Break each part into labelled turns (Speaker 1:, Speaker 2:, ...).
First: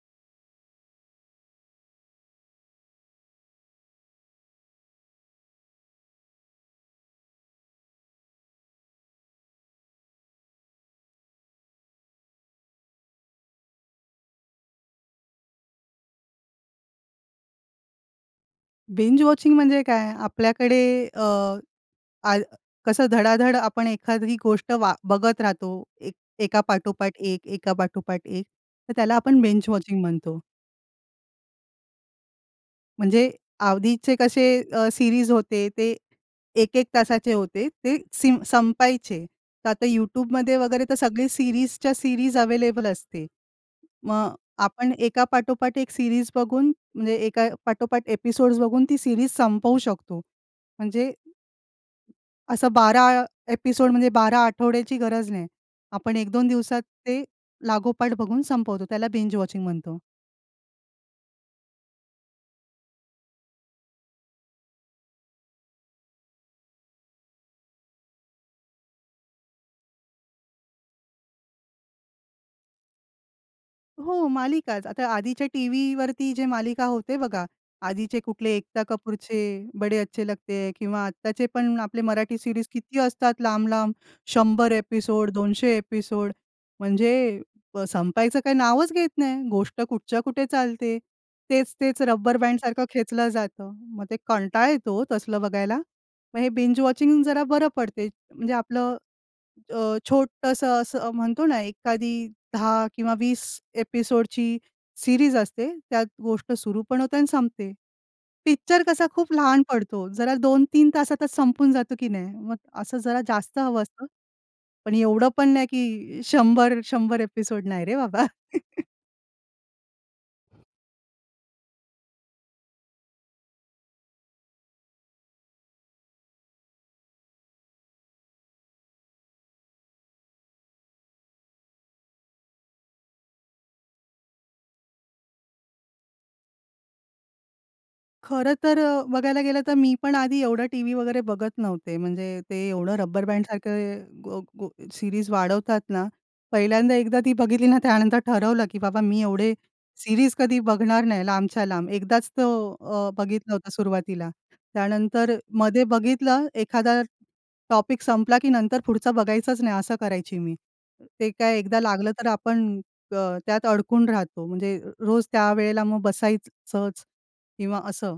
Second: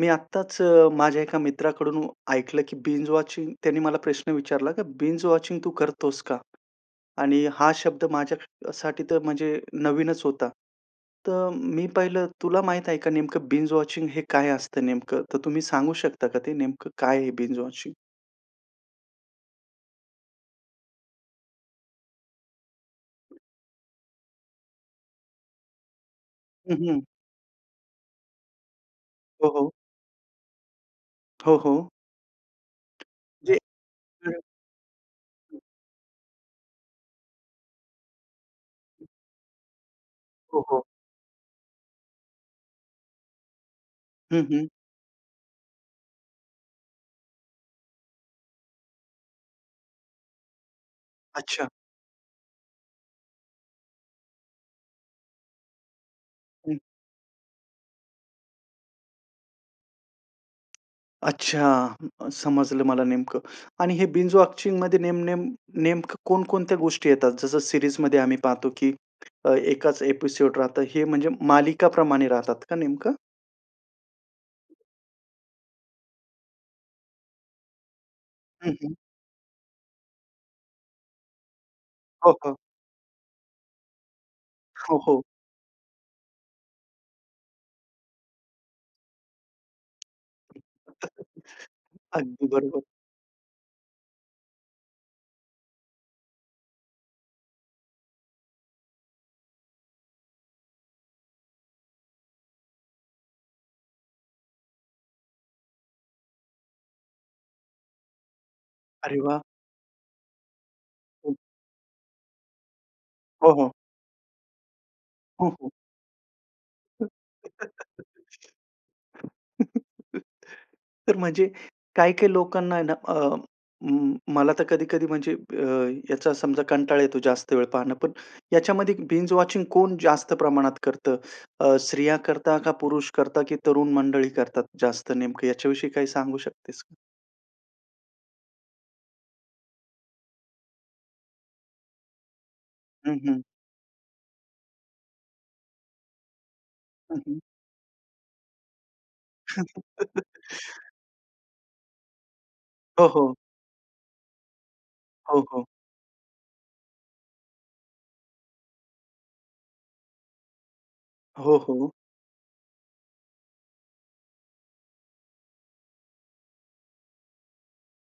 Speaker 1: मी आत्ताच अ, माझ्या एका मित्राकडून ऐकलं, की बिंज वॉचिंग त्यांनी मला प्रश्न विचारला, की "बिंज वॉचिंग तू करतोस का?" आणि हा शब्द माझ्यासाठी तर म्हणजे नवीनच होता. तर मी पहिलं तुला माहीत आहे का नेमकं बिंज वॉचिंग हे काय असतं नेमकं? तर तुम्ही सांगू शकता का ते नेमकं काय आहे बिंज वॉचिंग?
Speaker 2: बिंज वॉचिंग म्हणजे काय? आपल्याकडे अ, आ कसं धडाधड आपण एखादी गोष्ट वा बघत राहतो, एक एका
Speaker 1: हं, हं.
Speaker 2: पाठोपाठ एक, एका पाठोपाठ एक. तर त्याला आपण
Speaker 1: हो,
Speaker 2: बिंज
Speaker 1: हो.
Speaker 2: वॉचिंग म्हणतो.
Speaker 1: हो, हो.
Speaker 2: म्हणजे
Speaker 1: जे
Speaker 2: आधीचे
Speaker 1: [unintelligible]
Speaker 2: कसे अ, सीरीज
Speaker 1: हं.
Speaker 2: होते, ते 1:00-1:00 तासाचे होते, ते सिम संपायचे. तर आता YouTubeमध्ये
Speaker 1: हो, हो.
Speaker 2: वगैरे तर सगळी सीरीजच्या सीरीज अव्हेलेबल असते. मग
Speaker 1: हं, हं.
Speaker 2: आपण एका पाठोपाठ एक सीरीज बघून म्हणजे एका पाठोपाठ एपिसोड्स बघून ती सीरीज संपवू शकतो. म्हणजे
Speaker 1: अच्छा.
Speaker 2: असं 12 एपिसोड म्हणजे 12 आठवड्याची गरज नाही. आपण 1-2
Speaker 1: हं.
Speaker 2: दिवसात ते लागोपाठ बघून संपवतो. त्याला बिंज वॉचिंग म्हणतो.
Speaker 1: अच्छा अं, समजलं मला नेमकं. आणि हे बिंज वॉचिंगमध्ये नेम नेम, नेमकं कोणकोणत्या गोष्टी येतात. जसं सिरीजमध्ये आम्ही पाहतो की अ, एकाच एपिसोड राहतं. हे म्हणजे मालिकाप्रमाणे राहतात का नेमकं?
Speaker 2: हो मालिकाच. आता आधीच्या टीव्ही वरती जे मालिका होते बघा, आधीचे कुठले,
Speaker 1: हं,
Speaker 2: एकता
Speaker 1: हं.
Speaker 2: कपूरचे 'बडे अच्छे लगते हैं', किंवा आत्ताचे पण आपले
Speaker 1: हो,
Speaker 2: मराठी
Speaker 1: हो.
Speaker 2: सीरीज किती असतात, लांब-लांब. 100
Speaker 1: हो, हो.
Speaker 2: एपिसोड, 200 एपिसोड, म्हणजे अ, संपायचं काही नावच घेत नाही. गोष्ट कुठच्या कुठे चालते. तेच-तेच रब्बर
Speaker 1: अगदी बरोबर.
Speaker 2: बँडसारखं खेचलं जातं. मग ते कंटाळा येतो ओ, तसलं बघायला. मग हे बिंज वॉचिंग जरा बरं पडते. म्हणजे आपलं अ, छोटंसं असं अ, म्हणतो ना, एखादी 10, किंवा 20 एपिसोडची सीरीज असते, त्यात गोष्ट सुरु पण होते, आणि संपते. पिक्चर कसा
Speaker 1: अरे
Speaker 2: खूप
Speaker 1: वाह!
Speaker 2: लहान पडतो, जरा 2-3 तासातच संपून जातं की नाही? मग असं जरा
Speaker 1: हो,
Speaker 2: जास्त
Speaker 1: हो.
Speaker 2: हवं असतं. पण एवढं
Speaker 1: हो,
Speaker 2: पण नाही,
Speaker 1: हो.
Speaker 2: की 100 100 एपिसोड नाही रे बाबा.
Speaker 1: तर म्हणजे, काही-काही लोकांना आहे ना, अ, अं, मला तर कधी-कधी म्हणजे ब्य, याचा समजा कंटाळा येतो जास्त वेळ पाहणं. पण याच्यामध्ये बिंज वॉचिंगमध्ये कोण जास्त प्रमाणात करतं? अ, स्त्रिया करता? का पुरुष करता? की तरुण मंडळी करतात जास्त, नेमकं याच्याविषयी काही सांगू शकतेस का?
Speaker 2: खरं तर बघायला गेलं तर मी पण आधी एवढं टीव्ही वगैरे बघत नव्हते. म्हणजे ते एवढं
Speaker 1: हं,
Speaker 2: रब्बर
Speaker 1: हं.
Speaker 2: बँडसारखं गो गो सीरीज वाढवतात ना. पहिल्यांदा
Speaker 1: हं,
Speaker 2: एकदा ती
Speaker 1: हं.
Speaker 2: बघितली ना त्यानंतर ठरवलं, की बाबा मी एवढे सीरीज कधी बघणार नाही, लांबच्या लांब. एकदाच तो
Speaker 1: हो,
Speaker 2: अ,
Speaker 1: हो.
Speaker 2: बघितलं होतं सुरुवातीला. त्यानंतर
Speaker 1: हो, हो.
Speaker 2: मध्ये बघितलं एखादा टॉपिक संपला की नंतर पुढचा बघायचाच नाही, असं करायची मी. ते
Speaker 1: हो,
Speaker 2: काय एकदा
Speaker 1: हो.
Speaker 2: लागलं तर आपण, अ, त्यात अडकून राहतो. म्हणजे र रोज त्यावेळेला मग बसायचंच किंवा असं.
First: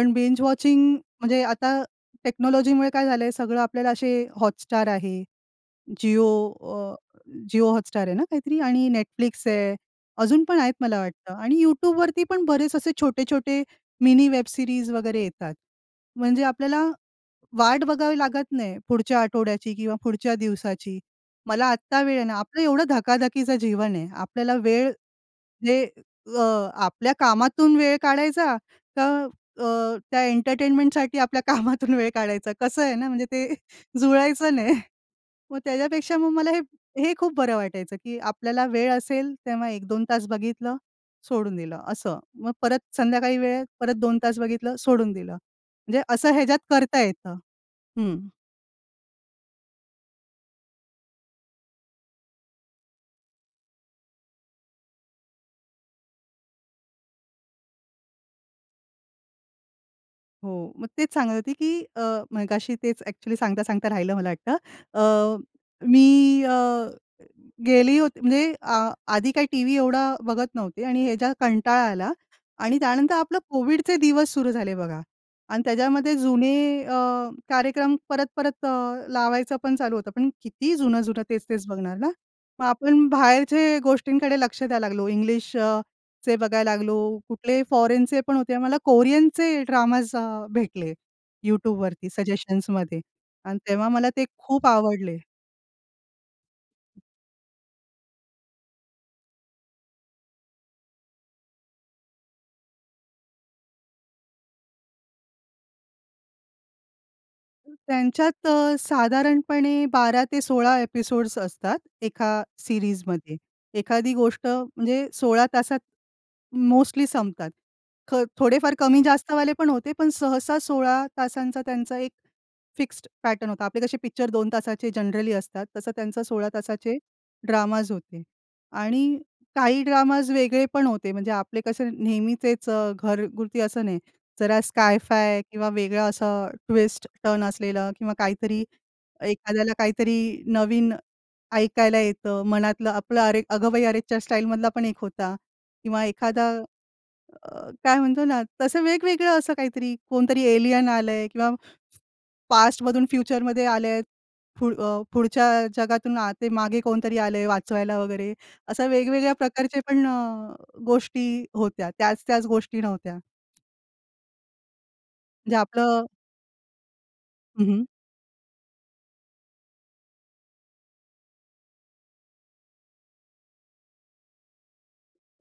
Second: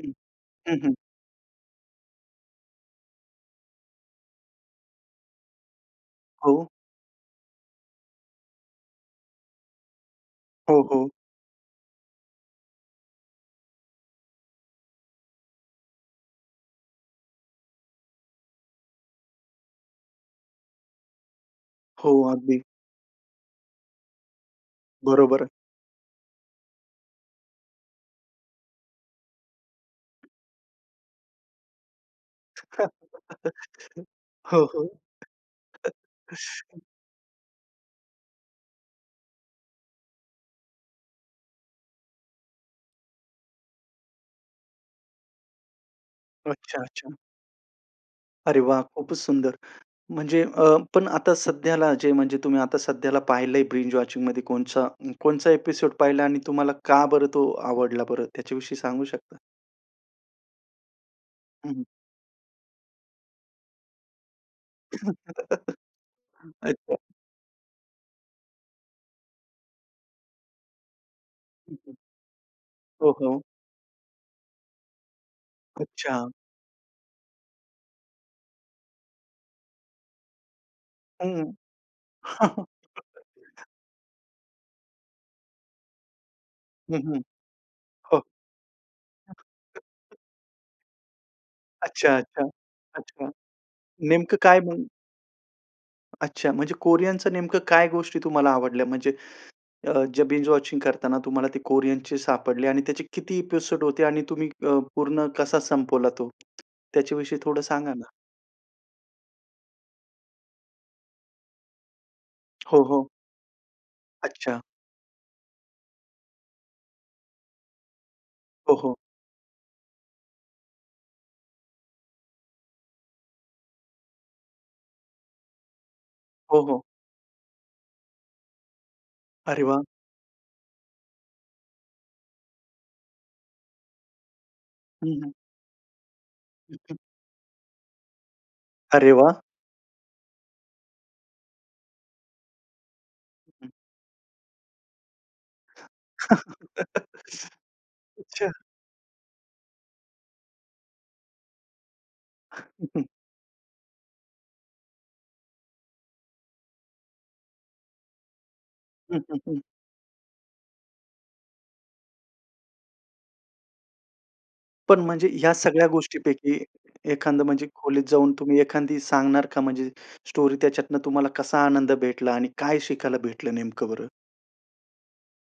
Speaker 1: हं,
Speaker 2: बींज
Speaker 1: हं,
Speaker 2: वॉचिंग
Speaker 1: हं.
Speaker 2: म्हणजे आता टेक्नॉलॉजीमुळे काय झालं सगळं आपल्याला असे, हॉटस्टार आहे, जिओ
Speaker 1: हो.
Speaker 2: अ, जिओ हॉटस्टार आहे ना काहीतरी? आणि Netflix आहे, अजून पण आहेत
Speaker 1: हो,
Speaker 2: मला
Speaker 1: हो.
Speaker 2: वाटतं आणि YouTubeवरती पण बरेच असे छोटे-छोटे मिनी वेब सीरीज वगैरे येतात. म्हणजे आपल्याला वाट बघावी लागत नाही, पुढच्या आठवड्याची किंवा पुढच्या दिवसाची. मला आत्ता
Speaker 1: हो,
Speaker 2: वेळ आहे ना, आपलं
Speaker 1: अगदी.
Speaker 2: एवढं धकाधकीचं जीवन आहे. आपल्याला वेळ
Speaker 1: बरोबर.
Speaker 2: जे अ, आपल्या कामातून वेळ काढायचा, का अ, त्या एंटरटेनमेंटसाठी आपल्या कामातून वेळ काढायचा. कसं आहे ना म्हणजे ते जुळायचं
Speaker 1: हो,
Speaker 2: नाही.
Speaker 1: हो.
Speaker 2: मग त्याच्यापेक्षा मग मला हे हे खूप बरं वाटायचं, की आपल्याला वेळ असेल तेव्हा 1-2 तास बघितलं सोडून दिलं असं. मग परत संध्याकाळी वेळ परत 2 तास बघितलं सोडून दिलं. म्हणजे असं ह्याच्यात करता
Speaker 1: अच्छा-अच्छा.
Speaker 2: येतं. हं.
Speaker 1: अरे वाह! खूपच सुंदर. म्हणजे अ, पण आता सध्याला जे म्हणजे तुम्ही आता सध्याला पाहिलंय बिंज वॉचिंगमध्ये कोणचा कोणचा एपिसोड्स पहिला आणि तुम्हाला का बरं तो आवडला बरं त्याच्याविषयी सांगू शकता?
Speaker 2: हो, मग तेच सांगत होती,
Speaker 1: हं,
Speaker 2: की
Speaker 1: हं.
Speaker 2: अ, मगाशी तेच ॲक्चुअली सांगता सांगता राहिलं, मला वाटतं. अ,
Speaker 1: हं,
Speaker 2: मी अ
Speaker 1: अच्छा.
Speaker 2: गेली होती. म्हणजे आ आधी काही टीव्ही एवढा बघत नव्हते. आणि ह्या ज्या कंटाळा आला आणि
Speaker 1: हो,
Speaker 2: त्यानंतर आपलं
Speaker 1: हो.
Speaker 2: कोविडचे दिवस सुरू झाले, बघा. आणि त्याच्यामध्ये
Speaker 1: अच्छा.
Speaker 2: जुने अ, कार्यक्रम परत-परत अ, लावायचं पण चालू होतं. पण किती जुनं-जुनं,
Speaker 1: हम्म.
Speaker 2: तेच-तेच बघणार ना. मग आपण बाहेरच्या गोष्टींकडे लक्ष द्यायला लागलो. इंग्लिश अ, चे बघायला लागलो.
Speaker 1: हं, हं.
Speaker 2: कुठले फॉरेनचे
Speaker 1: हो.
Speaker 2: पण होते. मला कोरियनचे ड्रामाज अ, भेटले YouTubeवरती
Speaker 1: अच्छा, अच्छा,
Speaker 2: सजेशन्समध्ये.
Speaker 1: अच्छा.
Speaker 2: आणि तेव्हा मला ते
Speaker 1: नेमकं काय,
Speaker 2: खूप
Speaker 1: मग?
Speaker 2: आवडले.
Speaker 1: अच्छा, म्हणजे कोरियनच्या नेमकं काय गोष्टी तुम्हाला आवडल्या? म्हणजे अ, जे बिंज-वॉचिंग करताना तुम्हाला ते कोरियनचे सापडले. आणि त्याचे किती एपिसोड होते? आणि तुम्ही अ, पूर्ण कसा संपवला तो? त्याच्याविषयी थोडं सांगा ना.
Speaker 2: त्यांच्यात अ, साधारणपणे 12-16 एपिसोड्स असतात, एका
Speaker 1: हो, हो.
Speaker 2: सीरीजमध्ये. एखादी गोष्ट
Speaker 1: अच्छा.
Speaker 2: म्हणजे 16 तासात मोस्टली संपतात. ख,
Speaker 1: हो,
Speaker 2: थोडेफार
Speaker 1: हो.
Speaker 2: कमी जास्तवाले पण होते. पण सहसा 16 तासांचा त्यांचा एक फिक्स्ड पॅटर्न होता. आपले कसे पिक्चर 2 तासाचे जनरली असतात, तसं त्यांचा 16
Speaker 1: हो, हो.
Speaker 2: तासाचे ड्रामाझ होते. आणि
Speaker 1: अरे वा!
Speaker 2: काही ड्रामाझ वेगळे पण होते. म्हणजे आपले कसं नेहमीचेच अ, घरगुती असं नाही. जरा
Speaker 1: हं, हं.
Speaker 2: SkyFi किंवा वेगळं असं ट्विस्ट टर्न असलेलं. किंवा काहीतरी,
Speaker 1: अरे वा!
Speaker 2: एखाद्याला काहीतरी नवीन ऐकायला येतं, मनातलं आपलं. अरे,
Speaker 1: हं.
Speaker 2: अगं बाई अरेच्चा! स्टाईलमधला पण एक होता. किंवा एखादा अ, काय म्हणतो ना,
Speaker 1: अच्छा.
Speaker 2: तसं वेगवेगळं असं काहीतरी. कोणतरी एलियन आलंय किंवा पास्टमधून फ्युचरमध्ये आले आहे. पुढ पुढच्या जगातून आ, ते मागे कोणतरी आलंय वाचवायला वगैरे, अशा
Speaker 1: हं,
Speaker 2: वेगवेगळ्या
Speaker 1: हं, हं.
Speaker 2: प्रकारचे पण अ, गोष्टी होत्या. त्याच-त्याच गोष्टी नव्हत्या.
Speaker 1: पण म्हणजे ह्या
Speaker 2: म्हणजे
Speaker 1: सगळ्या
Speaker 2: आपलं
Speaker 1: गोष्टींपैकी, एखादी
Speaker 2: हं,
Speaker 1: म्हणजे
Speaker 2: हं.
Speaker 1: खोलीत जाऊन, तुम्ही एखादी सांगणार का म्हणजे स्टोरी त्याच्यातून तुम्हाला कसा आनंद भेटला आणि काय शिकायला भेटलं नेमकं बरं?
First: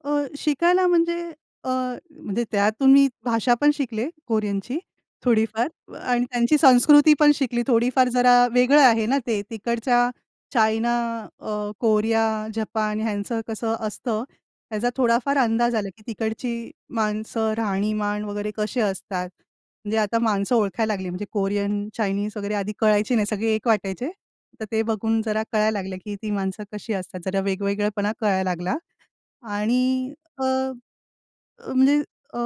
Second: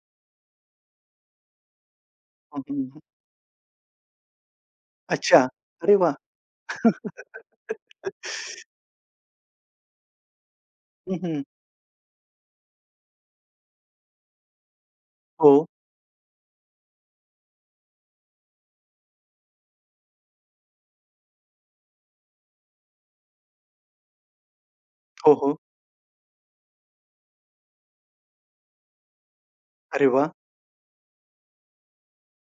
Speaker 2: अ, शिकायला म्हणजे अ, म्हणजे
Speaker 1: हं,
Speaker 2: त्यातून
Speaker 1: हं.
Speaker 2: मी भाषा पण शिकले, कोरियनची,
Speaker 1: अच्छा, अरे
Speaker 2: थोडीफार
Speaker 1: वाह!
Speaker 2: आणि त्यांची संस्कृती पण शिकली थोडीफार. जरा वेगळं आहे ना ते, तिकडच्या चायना,
Speaker 1: हं, हं.
Speaker 2: अ, कोरिया, जपान ह्यांचं कसं असतं, त्याचा थोडाफार
Speaker 1: हो.
Speaker 2: अंदाज आला, की तिकडची माणसं, राहणीमान वगैरे कसे असतात. म्हणजे आता माणसं ओळखायला लागली. म्हणजे कोरियन, चायनीज वगैरे. आधी कळायची नाही सगळे एक वाटायचे. तर ते बघून
Speaker 1: हो,
Speaker 2: जरा
Speaker 1: हो.
Speaker 2: कळायला लागले, की ती माणसं कशी असतात. जरा वेगवेगळेपणा कळायला लागला
Speaker 1: अरे
Speaker 2: आणि
Speaker 1: वाह!
Speaker 2: अ, अ, म्हणजे अ,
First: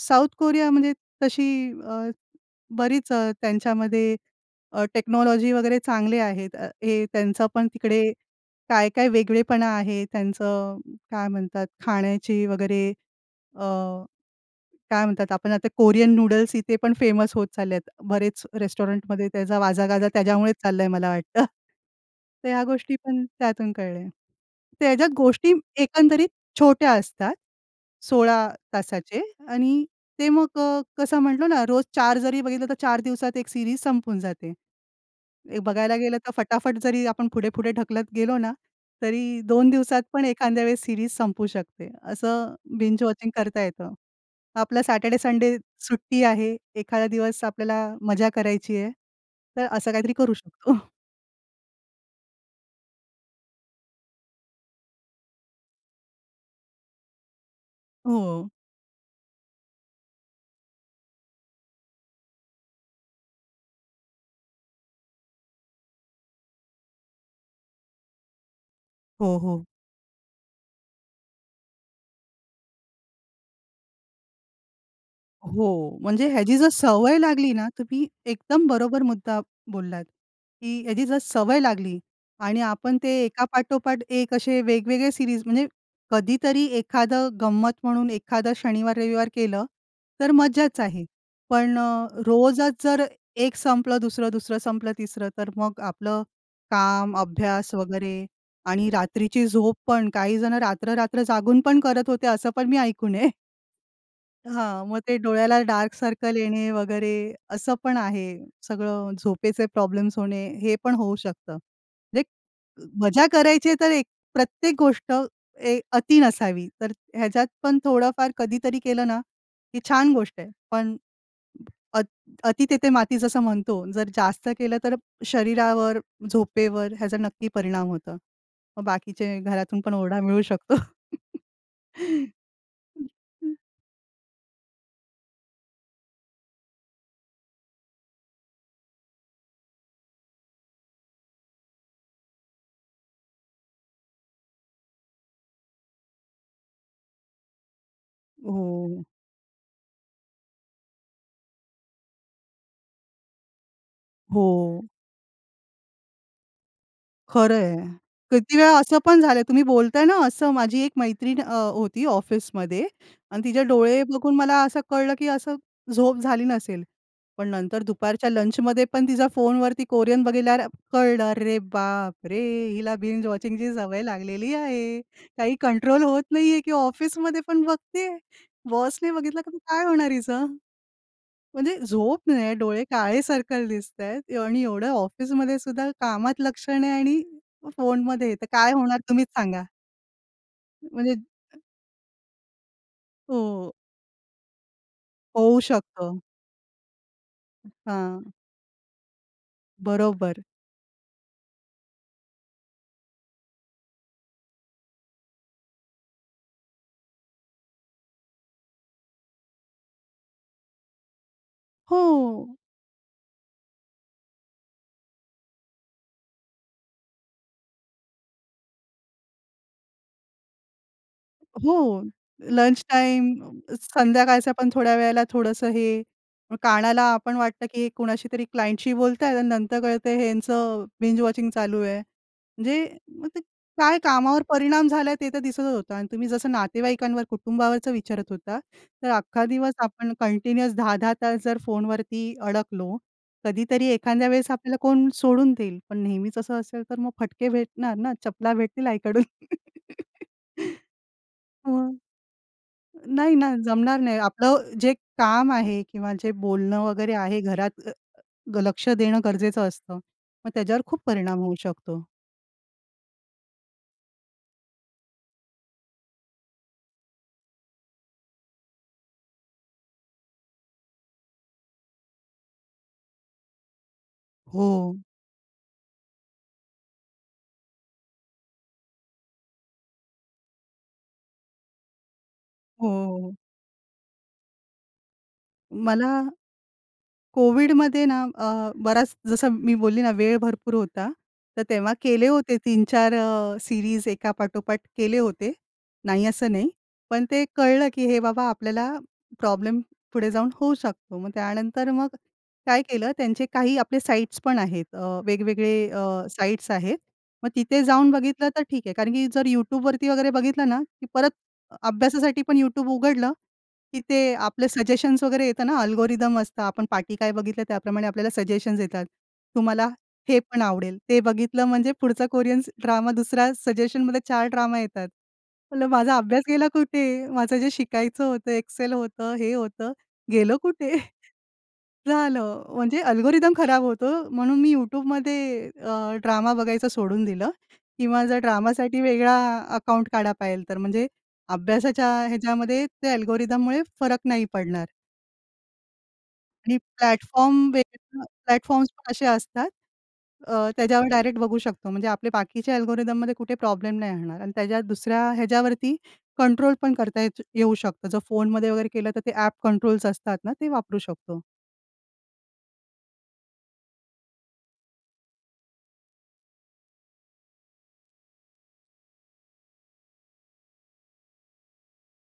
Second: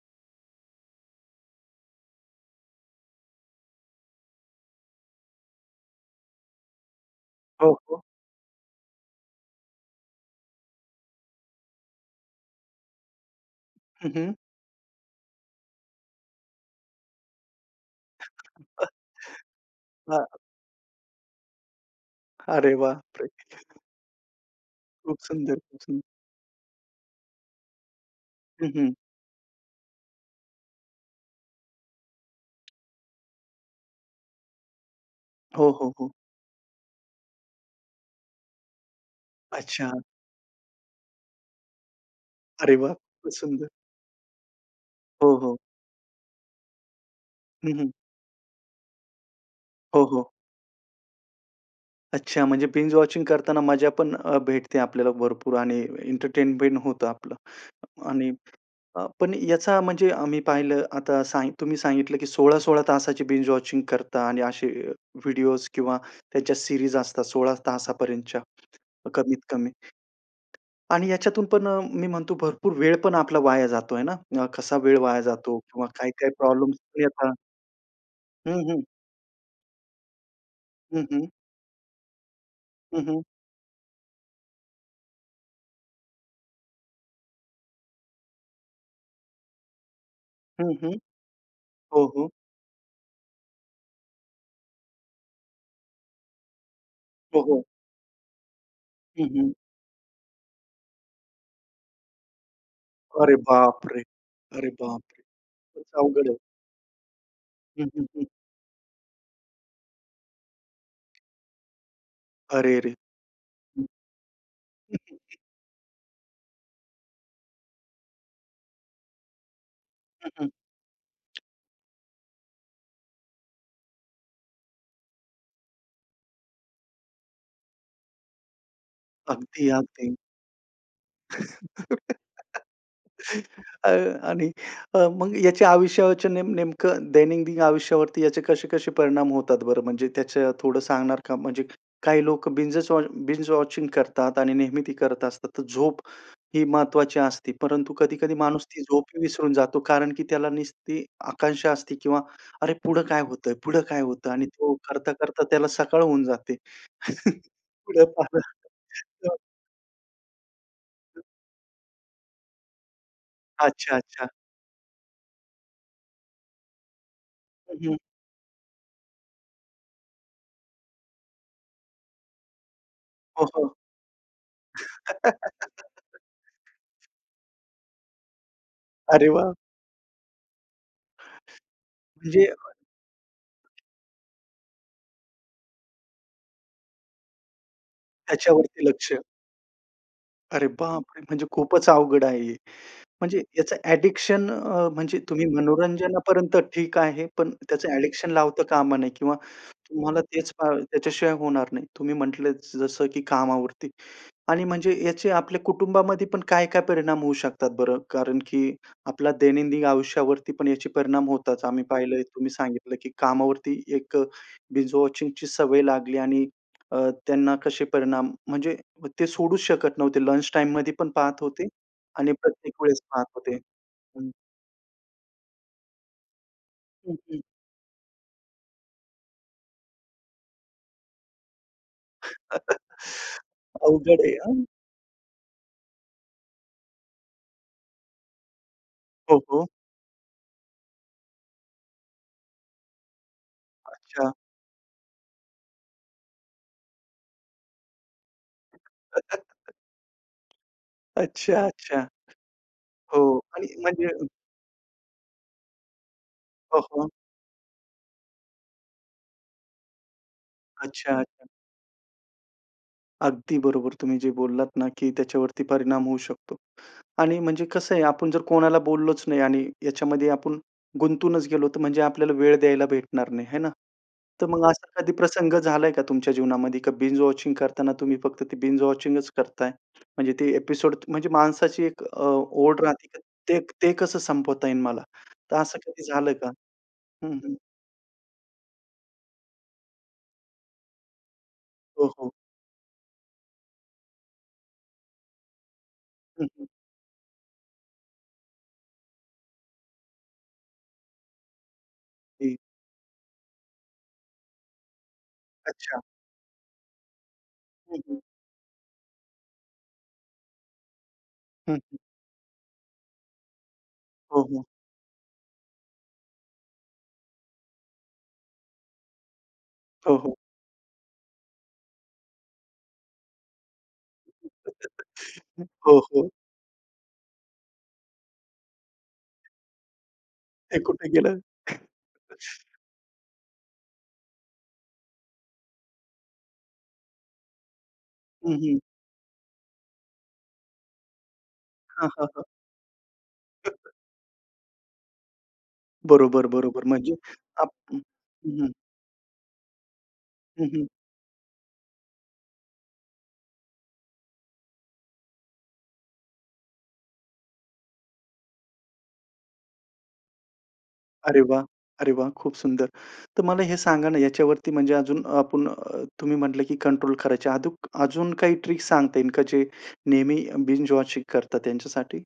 Speaker 2: साऊथ कोरिया म्हणजे तशी अ, बरीच अ, त्यांच्यामध्ये अ, टेक्नॉलॉजी वगैरे चांगले आहेत. अ, हे त्यांचं पण
Speaker 1: हो, हो.
Speaker 2: तिकडे काय-काय वेगळेपणा आहे. त्यांचं काय म्हणतात खाण्याची वगैरे अ,
Speaker 1: हं, हं.
Speaker 2: काय म्हणतात, आपण आता कोरियन नूडल्स इथे पण फेमस होत चालले आहेत. बरेच
Speaker 1: [unintelligible]
Speaker 2: रेस्टॉरंटमध्ये त्याचा वाजा-गाजा
Speaker 1: हां.
Speaker 2: त्याच्यामुळेच चालला आहे मला वाटतं. तर ह्या
Speaker 1: अरे वाह!
Speaker 2: गोष्टी पण
Speaker 1: प्रे
Speaker 2: त्यातून कळल्या. तर ह्याच्यात
Speaker 1: खूप
Speaker 2: गोष्टी
Speaker 1: सुंदर, खूप सुंदर.
Speaker 2: एकंदरीत छोट्या असतात. 16
Speaker 1: हं, हं.
Speaker 2: तासाचे आणि ते मग अ, कसं म्हटलो ना, रोज 4 जरी बघितलं, तर 4 दिवसात 1 सीरीज संपून जाते. एक
Speaker 1: हो, हो,
Speaker 2: बघायला
Speaker 1: हो.
Speaker 2: गेलं तर फटाफट जरी आपण पुढे-पुढे ढकलत गेलो ना, तरी 2
Speaker 1: अच्छा.
Speaker 2: दिवसात पण एखांद्या वेळेस सीरीज संपू शकते. असं
Speaker 1: अरे वाह!
Speaker 2: बिंज वॉचिंग
Speaker 1: खूपच
Speaker 2: करता
Speaker 1: सुंदर.
Speaker 2: येतं. आपलं
Speaker 1: हो,
Speaker 2: सॅटरडे-संडे
Speaker 1: हो.
Speaker 2: सुट्टी आहे. एखादा दिवस
Speaker 1: हं, हं.
Speaker 2: आपल्याला मजा करायची आहे, तर असं
Speaker 1: हो,
Speaker 2: काहीतरी
Speaker 1: हो.
Speaker 2: करू शकतो.
Speaker 1: अच्छा, म्हणजे बिंज-वॉचिंग करताना मजा पण अ, भेटते आपल्याला भरपूर आणि एंटरटेनमेंट होतं आपलं आणि
Speaker 2: हो.
Speaker 1: अ, पण याचा म्हणजे आम्ही पाहिलं आता सा तुम्ही सांगितलं, की 16-16 तासाची बिंज-वॉचिंग करता आणि असे अ, व्हिडिओज् किंवा त्याच्या सीरीज असतात 16 तासापर्यंतच्या
Speaker 2: हो, हो.
Speaker 1: कमीत-कमी आणि याच्यातून पण अ, मी म्हणतो भरपूर वेळ पण आपला वाया जातो आहे ना? कसा वेळ वाया जातो किंवा
Speaker 2: हो, म्हणजे
Speaker 1: काय-काय
Speaker 2: ह्याची जर
Speaker 1: प्रॉब्लेम्स
Speaker 2: सवय
Speaker 1: येतात?
Speaker 2: लागली ना तर ती
Speaker 1: हं,
Speaker 2: एकदम
Speaker 1: हं.
Speaker 2: बरोबर मुद्दा बोललात, की
Speaker 1: हं,
Speaker 2: ह्याची जर
Speaker 1: हं.
Speaker 2: सवय लागली आणि आपण
Speaker 1: हं,
Speaker 2: ते
Speaker 1: हं.
Speaker 2: एकापाठोपाठ एक असे वेगवेगळे सीरीज म्हणजे कधीतरी एखादं गंमत म्हणून एखादं शनिवार-रविवार केलं तर
Speaker 1: हं,
Speaker 2: मज्जाच
Speaker 1: हं.
Speaker 2: आहे. पण
Speaker 1: हो,
Speaker 2: अ,
Speaker 1: हो.
Speaker 2: रोजच जर एक संपलं दुसरं, दुसरं संपलं तिसरं. तर मग आपलं काम
Speaker 1: हो, हो.
Speaker 2: अभ्यास वगैरे आणि
Speaker 1: हं,
Speaker 2: रात्रीची
Speaker 1: हं.
Speaker 2: झोप पण काहीजणं रात्र-रात्र जागून पण करत होते असं पण मी ऐकून आहे.
Speaker 1: अरे बापरे! अरे
Speaker 2: हां, मग ते
Speaker 1: बापरे!
Speaker 2: डोळ्याला
Speaker 1: तेच
Speaker 2: डार्क
Speaker 1: अवघड
Speaker 2: सर्कल
Speaker 1: आहे.
Speaker 2: येणे वगैरे असं
Speaker 1: हं,
Speaker 2: पण
Speaker 1: हं, हं.
Speaker 2: आहे. सगळं झोपेचे प्रॉब्लेम्स होणे हे पण होऊ शकतं. एक
Speaker 1: अरे रे!
Speaker 2: मजा करायची आहे
Speaker 1: हं.
Speaker 2: तर एक प्रत्येक गोष्ट अ,
Speaker 1: हं.
Speaker 2: एक अति नसावी तर ह्याच्यात पण थोडंफार कधीतरी केलं ना, ही छान
Speaker 1: हं,
Speaker 2: गोष्ट आहे
Speaker 1: हं.
Speaker 2: पण अ अति तिथे माती जसं म्हणतो जर जास्त केलं तर शरीरावर, झोपेवर ह्याचा नक्की परिणाम होतो. मग बाकीचे घरातून पण
Speaker 1: अगदी-अगदी.
Speaker 2: ओरडा मिळू शकतो.
Speaker 1: अ, आणि अ, मग याच्या आयुष्यावरचे नेम नेमकं दैनंदिन आयुष्यावरती याचे कसे-कसे परिणाम होतात बरं? म्हणजे त्याचं थोडं सांगणार का? म्हणजे काही लोकं बिंजचं वॉ बिंज-वॉचिंग करतात आणि नेहमी ते करत असतात तर झोप ही महत्त्वाची असते परंतु कधी-कधी माणूस ती झोप
Speaker 2: हो.
Speaker 1: ही विसरून जातो कारण की त्याला नुसती आकांक्षा असते किंवा अरे पुढं काय होतंय? पुढं काय होतं? आणि तो
Speaker 2: हो.
Speaker 1: करता-करता त्याला सकाळ होऊन जाते.
Speaker 2: खरं आहे.
Speaker 1: पुढं पाहिलं
Speaker 2: किती वेळा असं पण
Speaker 1: [unintelligible]
Speaker 2: झालं, तुम्ही बोलताय ना असं माझी एक मैत्रीण अ, होती ऑफिसमध्ये अन् तिचे
Speaker 1: अच्छा,
Speaker 2: डोळे
Speaker 1: अच्छा.
Speaker 2: बघून मला असं कळलं, की असं झोप झाली नसेल. पण
Speaker 1: हं,
Speaker 2: नंतर
Speaker 1: हं.
Speaker 2: दुपारच्या लंचमध्ये पण तिचा फोनवरती कोरियन बघितल्यावर कळलं, अरे बापरे! हिला
Speaker 1: हो,
Speaker 2: बिंज-वॉचिंगची
Speaker 1: हो.
Speaker 2: सवय लागलेली आहे. काही कंट्रोल होत नाहीये की ऑफिसमध्ये पण बघतीये. बॉसने
Speaker 1: अरे
Speaker 2: बघितलं
Speaker 1: वा!
Speaker 2: की काय होणार हिचं? म्हणजे झोप
Speaker 1: म्हणजे
Speaker 2: नाही, डोळे काळे सर्कल
Speaker 1: [unintelligible]
Speaker 2: दिसतायत आणि एवढं ऑफिसमध्ये सुद्धा कामात लक्ष नाही आणि फोनमध्ये आहे तर काय
Speaker 1: त्याच्यावरती
Speaker 2: होणार?
Speaker 1: लक्ष.
Speaker 2: तुम्हीच सांगा.
Speaker 1: अरे
Speaker 2: म्हणजे
Speaker 1: बापरे! म्हणजे
Speaker 2: अ
Speaker 1: खूपच अवघड आहे हे. म्हणजे
Speaker 2: हो.
Speaker 1: याचं ॲडिक्शन अ, म्हणजे तुम्ही
Speaker 2: होऊ शकतं.
Speaker 1: मनोरंजनापर्यंत ठीक आहे. पण त्याचं ॲडिक्शन
Speaker 2: हां.
Speaker 1: लावता कामा नाही किंवा तुम्हाला
Speaker 2: बरोबर.
Speaker 1: तेच पाहिजेल, त्याच्याशिवाय होणार नाही. तुम्ही म्हंटलं जसं की कामावरती आणि म्हणजे याचे आपल्या कुटुंबामध्ये पण काय काय परिणाम होऊ शकतात बरं? कारण की आपल्याला दैनंदिन आयुष्यावरती पण याचे परिणाम होताच, आम्ही पाहिलंय. तुम्ही
Speaker 2: हो.
Speaker 1: सांगितलं की कामावरती एक बिंज वॉचिंगची सवय लागली आणि अ, त्यांना कशे परिणाम म्हणजे ते सोडूच शकत नव्हते. लंच टाईममध्ये पण पाहत होते.
Speaker 2: हो.
Speaker 1: आणि प्रत्येक
Speaker 2: लंच
Speaker 1: वेळेस पाहत
Speaker 2: टाईम,
Speaker 1: होते.
Speaker 2: अ,
Speaker 1: हं.
Speaker 2: संध्याकाळचा पण थोड्या वेळेला थोडंसं हे, कानाला
Speaker 1: हं,
Speaker 2: आपण
Speaker 1: हं.
Speaker 2: की हे कोणाशी तरी क्लायंटशी बोलताय आणि नंतर कळतं हेंच बिंज वॉचिंग चालू आहे. म्हणजे, मग ते काय
Speaker 1: अवघड आहे
Speaker 2: कामावर
Speaker 1: हां.
Speaker 2: परिणाम झाला आहे ते तर दिसतच होतं. आणि तुम्ही जसं नातेवाईकांवर, कुटुंबावरचं विचारत होता, तर
Speaker 1: हो,
Speaker 2: अख्खा
Speaker 1: हो.
Speaker 2: दिवस आपण कंटिन्युअस 10-10 तास जर फोनवरती अडकलो, कधीतरी एखांद्या
Speaker 1: अच्छा.
Speaker 2: वेळेस आपल्याला कोण सोडून देईल. पण नेहमीच असं असेल तर मग फटके भेटणार ना? चपला भेटतील आईकडून.
Speaker 1: अच्छा, अच्छा.
Speaker 2: [unintelligible] नाही
Speaker 1: हो.
Speaker 2: ना.
Speaker 1: आणि
Speaker 2: जमणार
Speaker 1: म्हणजे,
Speaker 2: नाही. आपलं जे काम आहे किंवा जे
Speaker 1: हो,
Speaker 2: बोलणं
Speaker 1: हो.
Speaker 2: वगैरे आहे घरात, ल लक्ष देणं गरजेचं असतं. मग त्याच्यावर खूप
Speaker 1: अच्छा,
Speaker 2: परिणाम
Speaker 1: अच्छा.
Speaker 2: होऊ शकतो.
Speaker 1: अगदी बरोबर. तुम्ही जे बोललात ना की त्याच्यावरती परिणाम होऊ शकतो आणि म्हणजे कसं आहे, आपण जर कोणाला बोललोच नाही आणि याच्यामध्ये आपण गुंतूनच गेलो, तर म्हणजे आपल्याला वेळ द्यायला भेटणार नाही, है ना? तर मग असा
Speaker 2: हो.
Speaker 1: कधी प्रसंग झालाय का तुमच्या जीवनामध्ये का बिंज वॉचिंग करताना तुम्ही फक्त ते बिंज वॉचिंग करताय? म्हणजे ते एपिसोड म्हणजे माणसाची एक अ, ओढ राहते का
Speaker 2: हो.
Speaker 1: ते ते कसं संपवता येईल मला? तर असं कधी
Speaker 2: मला
Speaker 1: झालंय का? हं, हं.
Speaker 2: कोविडमध्ये ना अ, बराच जसं मी बोलली ना, वेळ भरपूर होता तर तेव्हा
Speaker 1: हो,
Speaker 2: केले
Speaker 1: हो.
Speaker 2: होते 3-4 अ, सीरीज एका पाठोपाठ केले होते, नाही
Speaker 1: हं,
Speaker 2: असं
Speaker 1: हं.
Speaker 2: नाही. पण ते कळलं की "हे बाबा आपल्याला प्रॉब्लेम पुढे जाऊन होऊ शकतो." मग त्यानंतर मग
Speaker 1: एक
Speaker 2: काय केलं त्यांचे काही आपले अ, साइट्स पण आहेत वेगवेगळे
Speaker 1: अच्छा.
Speaker 2: अ, साइट्स आहेत. मग तिथे
Speaker 1: हं,
Speaker 2: जाऊन
Speaker 1: हं.
Speaker 2: बघितलं तर ठीक आहे. कारण की जर YouTube वरती वगैरे बघितलं ना, की परत
Speaker 1: हं, हं.
Speaker 2: अभ्यासासाठी पण YouTube उघडलं की ते
Speaker 1: हो, हो.
Speaker 2: आपलं सजेशन्स वगैरे येता ना, अल्गोरिदम असतात आपण पाठी काय बघितलं त्याप्रमाणे आपल्याला सजेशन्स येतात. तुम्हाला
Speaker 1: हो, हो.
Speaker 2: हे पण आवडेल, ते बघितलं म्हणजे पुढचा कोरियन ड्रामा दुसऱ्या सजेशनमध्ये 4 ड्रामा येतात. मला
Speaker 1: हो,
Speaker 2: माझा
Speaker 1: हो.
Speaker 2: अभ्यास गेला कुठे? माझं जे शिकायचं होतं, एक्सेल होतं, हे होतं गेलं
Speaker 1: हे
Speaker 2: कुठे?
Speaker 1: कुठे गेलं?
Speaker 2: झालं म्हणजे अल्गोरिदम खराब होतो म्हणून मी YouTube मध्ये अ, ड्रामा बघायचं सोडून दिलं. किंवा जर
Speaker 1: हं, हं.
Speaker 2: ड्रामासाठी वेगळा अकाउंट काढा पाहिजे तर. म्हणजे अभ्यासाच्या
Speaker 1: हां, हां, हां.
Speaker 2: ह्याच्यामध्ये त्या अल्गोरिथममुळे फरक नाही पडणार.
Speaker 1: बरोबर,
Speaker 2: आणि
Speaker 1: बरोबर. म्हणजे आप
Speaker 2: प्लॅटफॉर्म्स
Speaker 1: हं,
Speaker 2: [unintelligible]
Speaker 1: हं, हं.
Speaker 2: प्लॅटफॉर्म्स पण असे असतात
Speaker 1: हं,
Speaker 2: अ,
Speaker 1: हं.
Speaker 2: त्याच्यावर डायरेक्ट बघू शकतो म्हणजे आपले बाकीचे अल्गोरिथममध्ये कुठे प्रॉब्लेम नाही येणार आणि त्याच्या दुसऱ्या ह्याच्यावरती कंट्रोल पण करता येत येऊ शकतं. जर फोनमध्ये वगैरे केलं तर ते ऍप कंट्रोलस असतात ना ते वापरू
Speaker 1: अरे
Speaker 2: शकतो.
Speaker 1: वाह! अरे वाह! खूप सुंदर! तर मला हे सांगा ना, याच्यावरती म्हणजे अजून आपण अ, तुम्ही म्हंटलं की कंट्रोल करायची. अधूक अजून काही ट्रिक सांगता येईल का, जे नेहमी अ, बिंज-वॉचिंग करतात त्यांच्यासाठी?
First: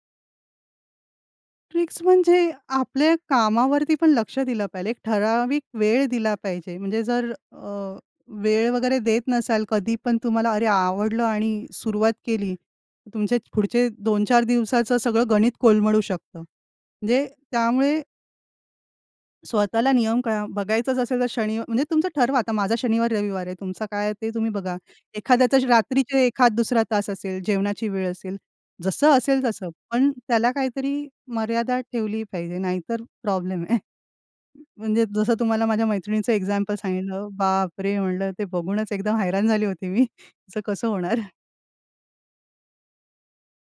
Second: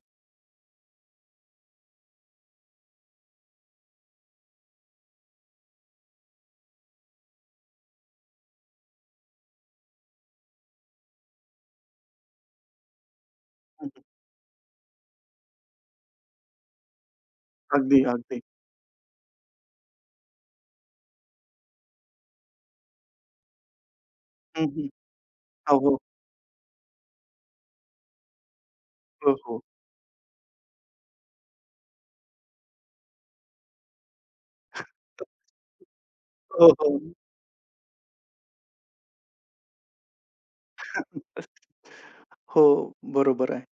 Speaker 2: ट्रिक्स म्हणजे आपल्या कामावरती पण लक्ष दिलं पाहिजे. एक ठराविक वेळ दिला पाहिजे, म्हणजे जर अ, वेळ वगैरे देत नसाल, कधीपण तुम्हाला अरे आवडलं आणि सुरुवात केली तर तुमचे पुढचे
Speaker 1: हं.
Speaker 2: 2-4 दिवसाचं सगळं गणित कोलमडू शकतं, म्हणजे त्यामुळे
Speaker 1: अगदी, अगदी.
Speaker 2: स्वतःला नियम काय अ, बघायचंच असेल तर शनिव म्हणजे तुमचं ठरवा. आता माझा शनिवार-रविवार आहे. तुमचा काय आहे ते तुम्ही
Speaker 1: हं,
Speaker 2: बघा.
Speaker 1: हं.
Speaker 2: एखाद्याचा ज
Speaker 1: हो, हो.
Speaker 2: रात्रीचे एखाद-दुसरा तास असेल, जेवणाची वेळ असेल. जसं
Speaker 1: हो,
Speaker 2: असेल
Speaker 1: हो.
Speaker 2: तसं. पण त्याला काहीतरी मर्यादा ठेवली पाहिजे, नाहीतर प्रॉब्लेम आहे. म्हणजे जसं तुम्हाला माझ्या मैत्रिणीचं
Speaker 1: हो,
Speaker 2: एक्झाम्पल
Speaker 1: हो.
Speaker 2: सांगितलं, बाप रे! म्हटलं ते बघूनच एकदम हैराण झाली होती मी. तीच कसं होणार.
Speaker 1: हो, बरोबर आहे.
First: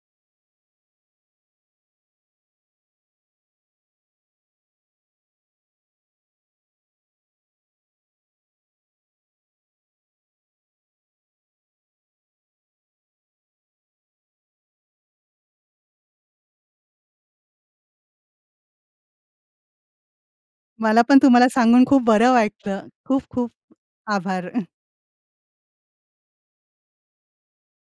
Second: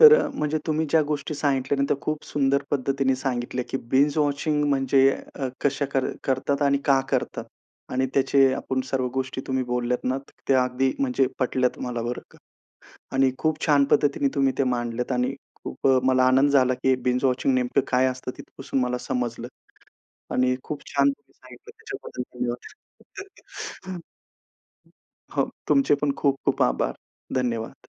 Speaker 1: तर अ, म्हणजे तुम्ही ज्या गोष्टी सांगितल्या ना, त्या खूप सुंदर पद्धतीने सांगितले, की बिंज-वॉचिंग म्हणजे अ, कशे कर करतात आणि का करतात? आणि त्याचे आपण सर्व गोष्टी तुम्ही बोलल्यात ना, तर त्या अगदी म्हणजे पटल्यात मला बरं का आणि खूप छान पद्धतीने तुम्ही ते मांडल्यात आणि खूप अ, मला आनंद झाला की बिंज-वॉचिंग नेमकं काय असतं तिथपासून मला समजलं आणि खूप
Speaker 2: मला
Speaker 1: छान
Speaker 2: पण
Speaker 1: तुम्ही
Speaker 2: तुम्हाला
Speaker 1: सांगितलं
Speaker 2: सांगून खूप
Speaker 1: त्याच्याबद्दल
Speaker 2: बरं वाटलं.
Speaker 1: धन्यवाद. [unintelligible]
Speaker 2: खूप-खूप आभार.
Speaker 1: हो, तुमचे पण खूप-खूप आभार. धन्यवाद.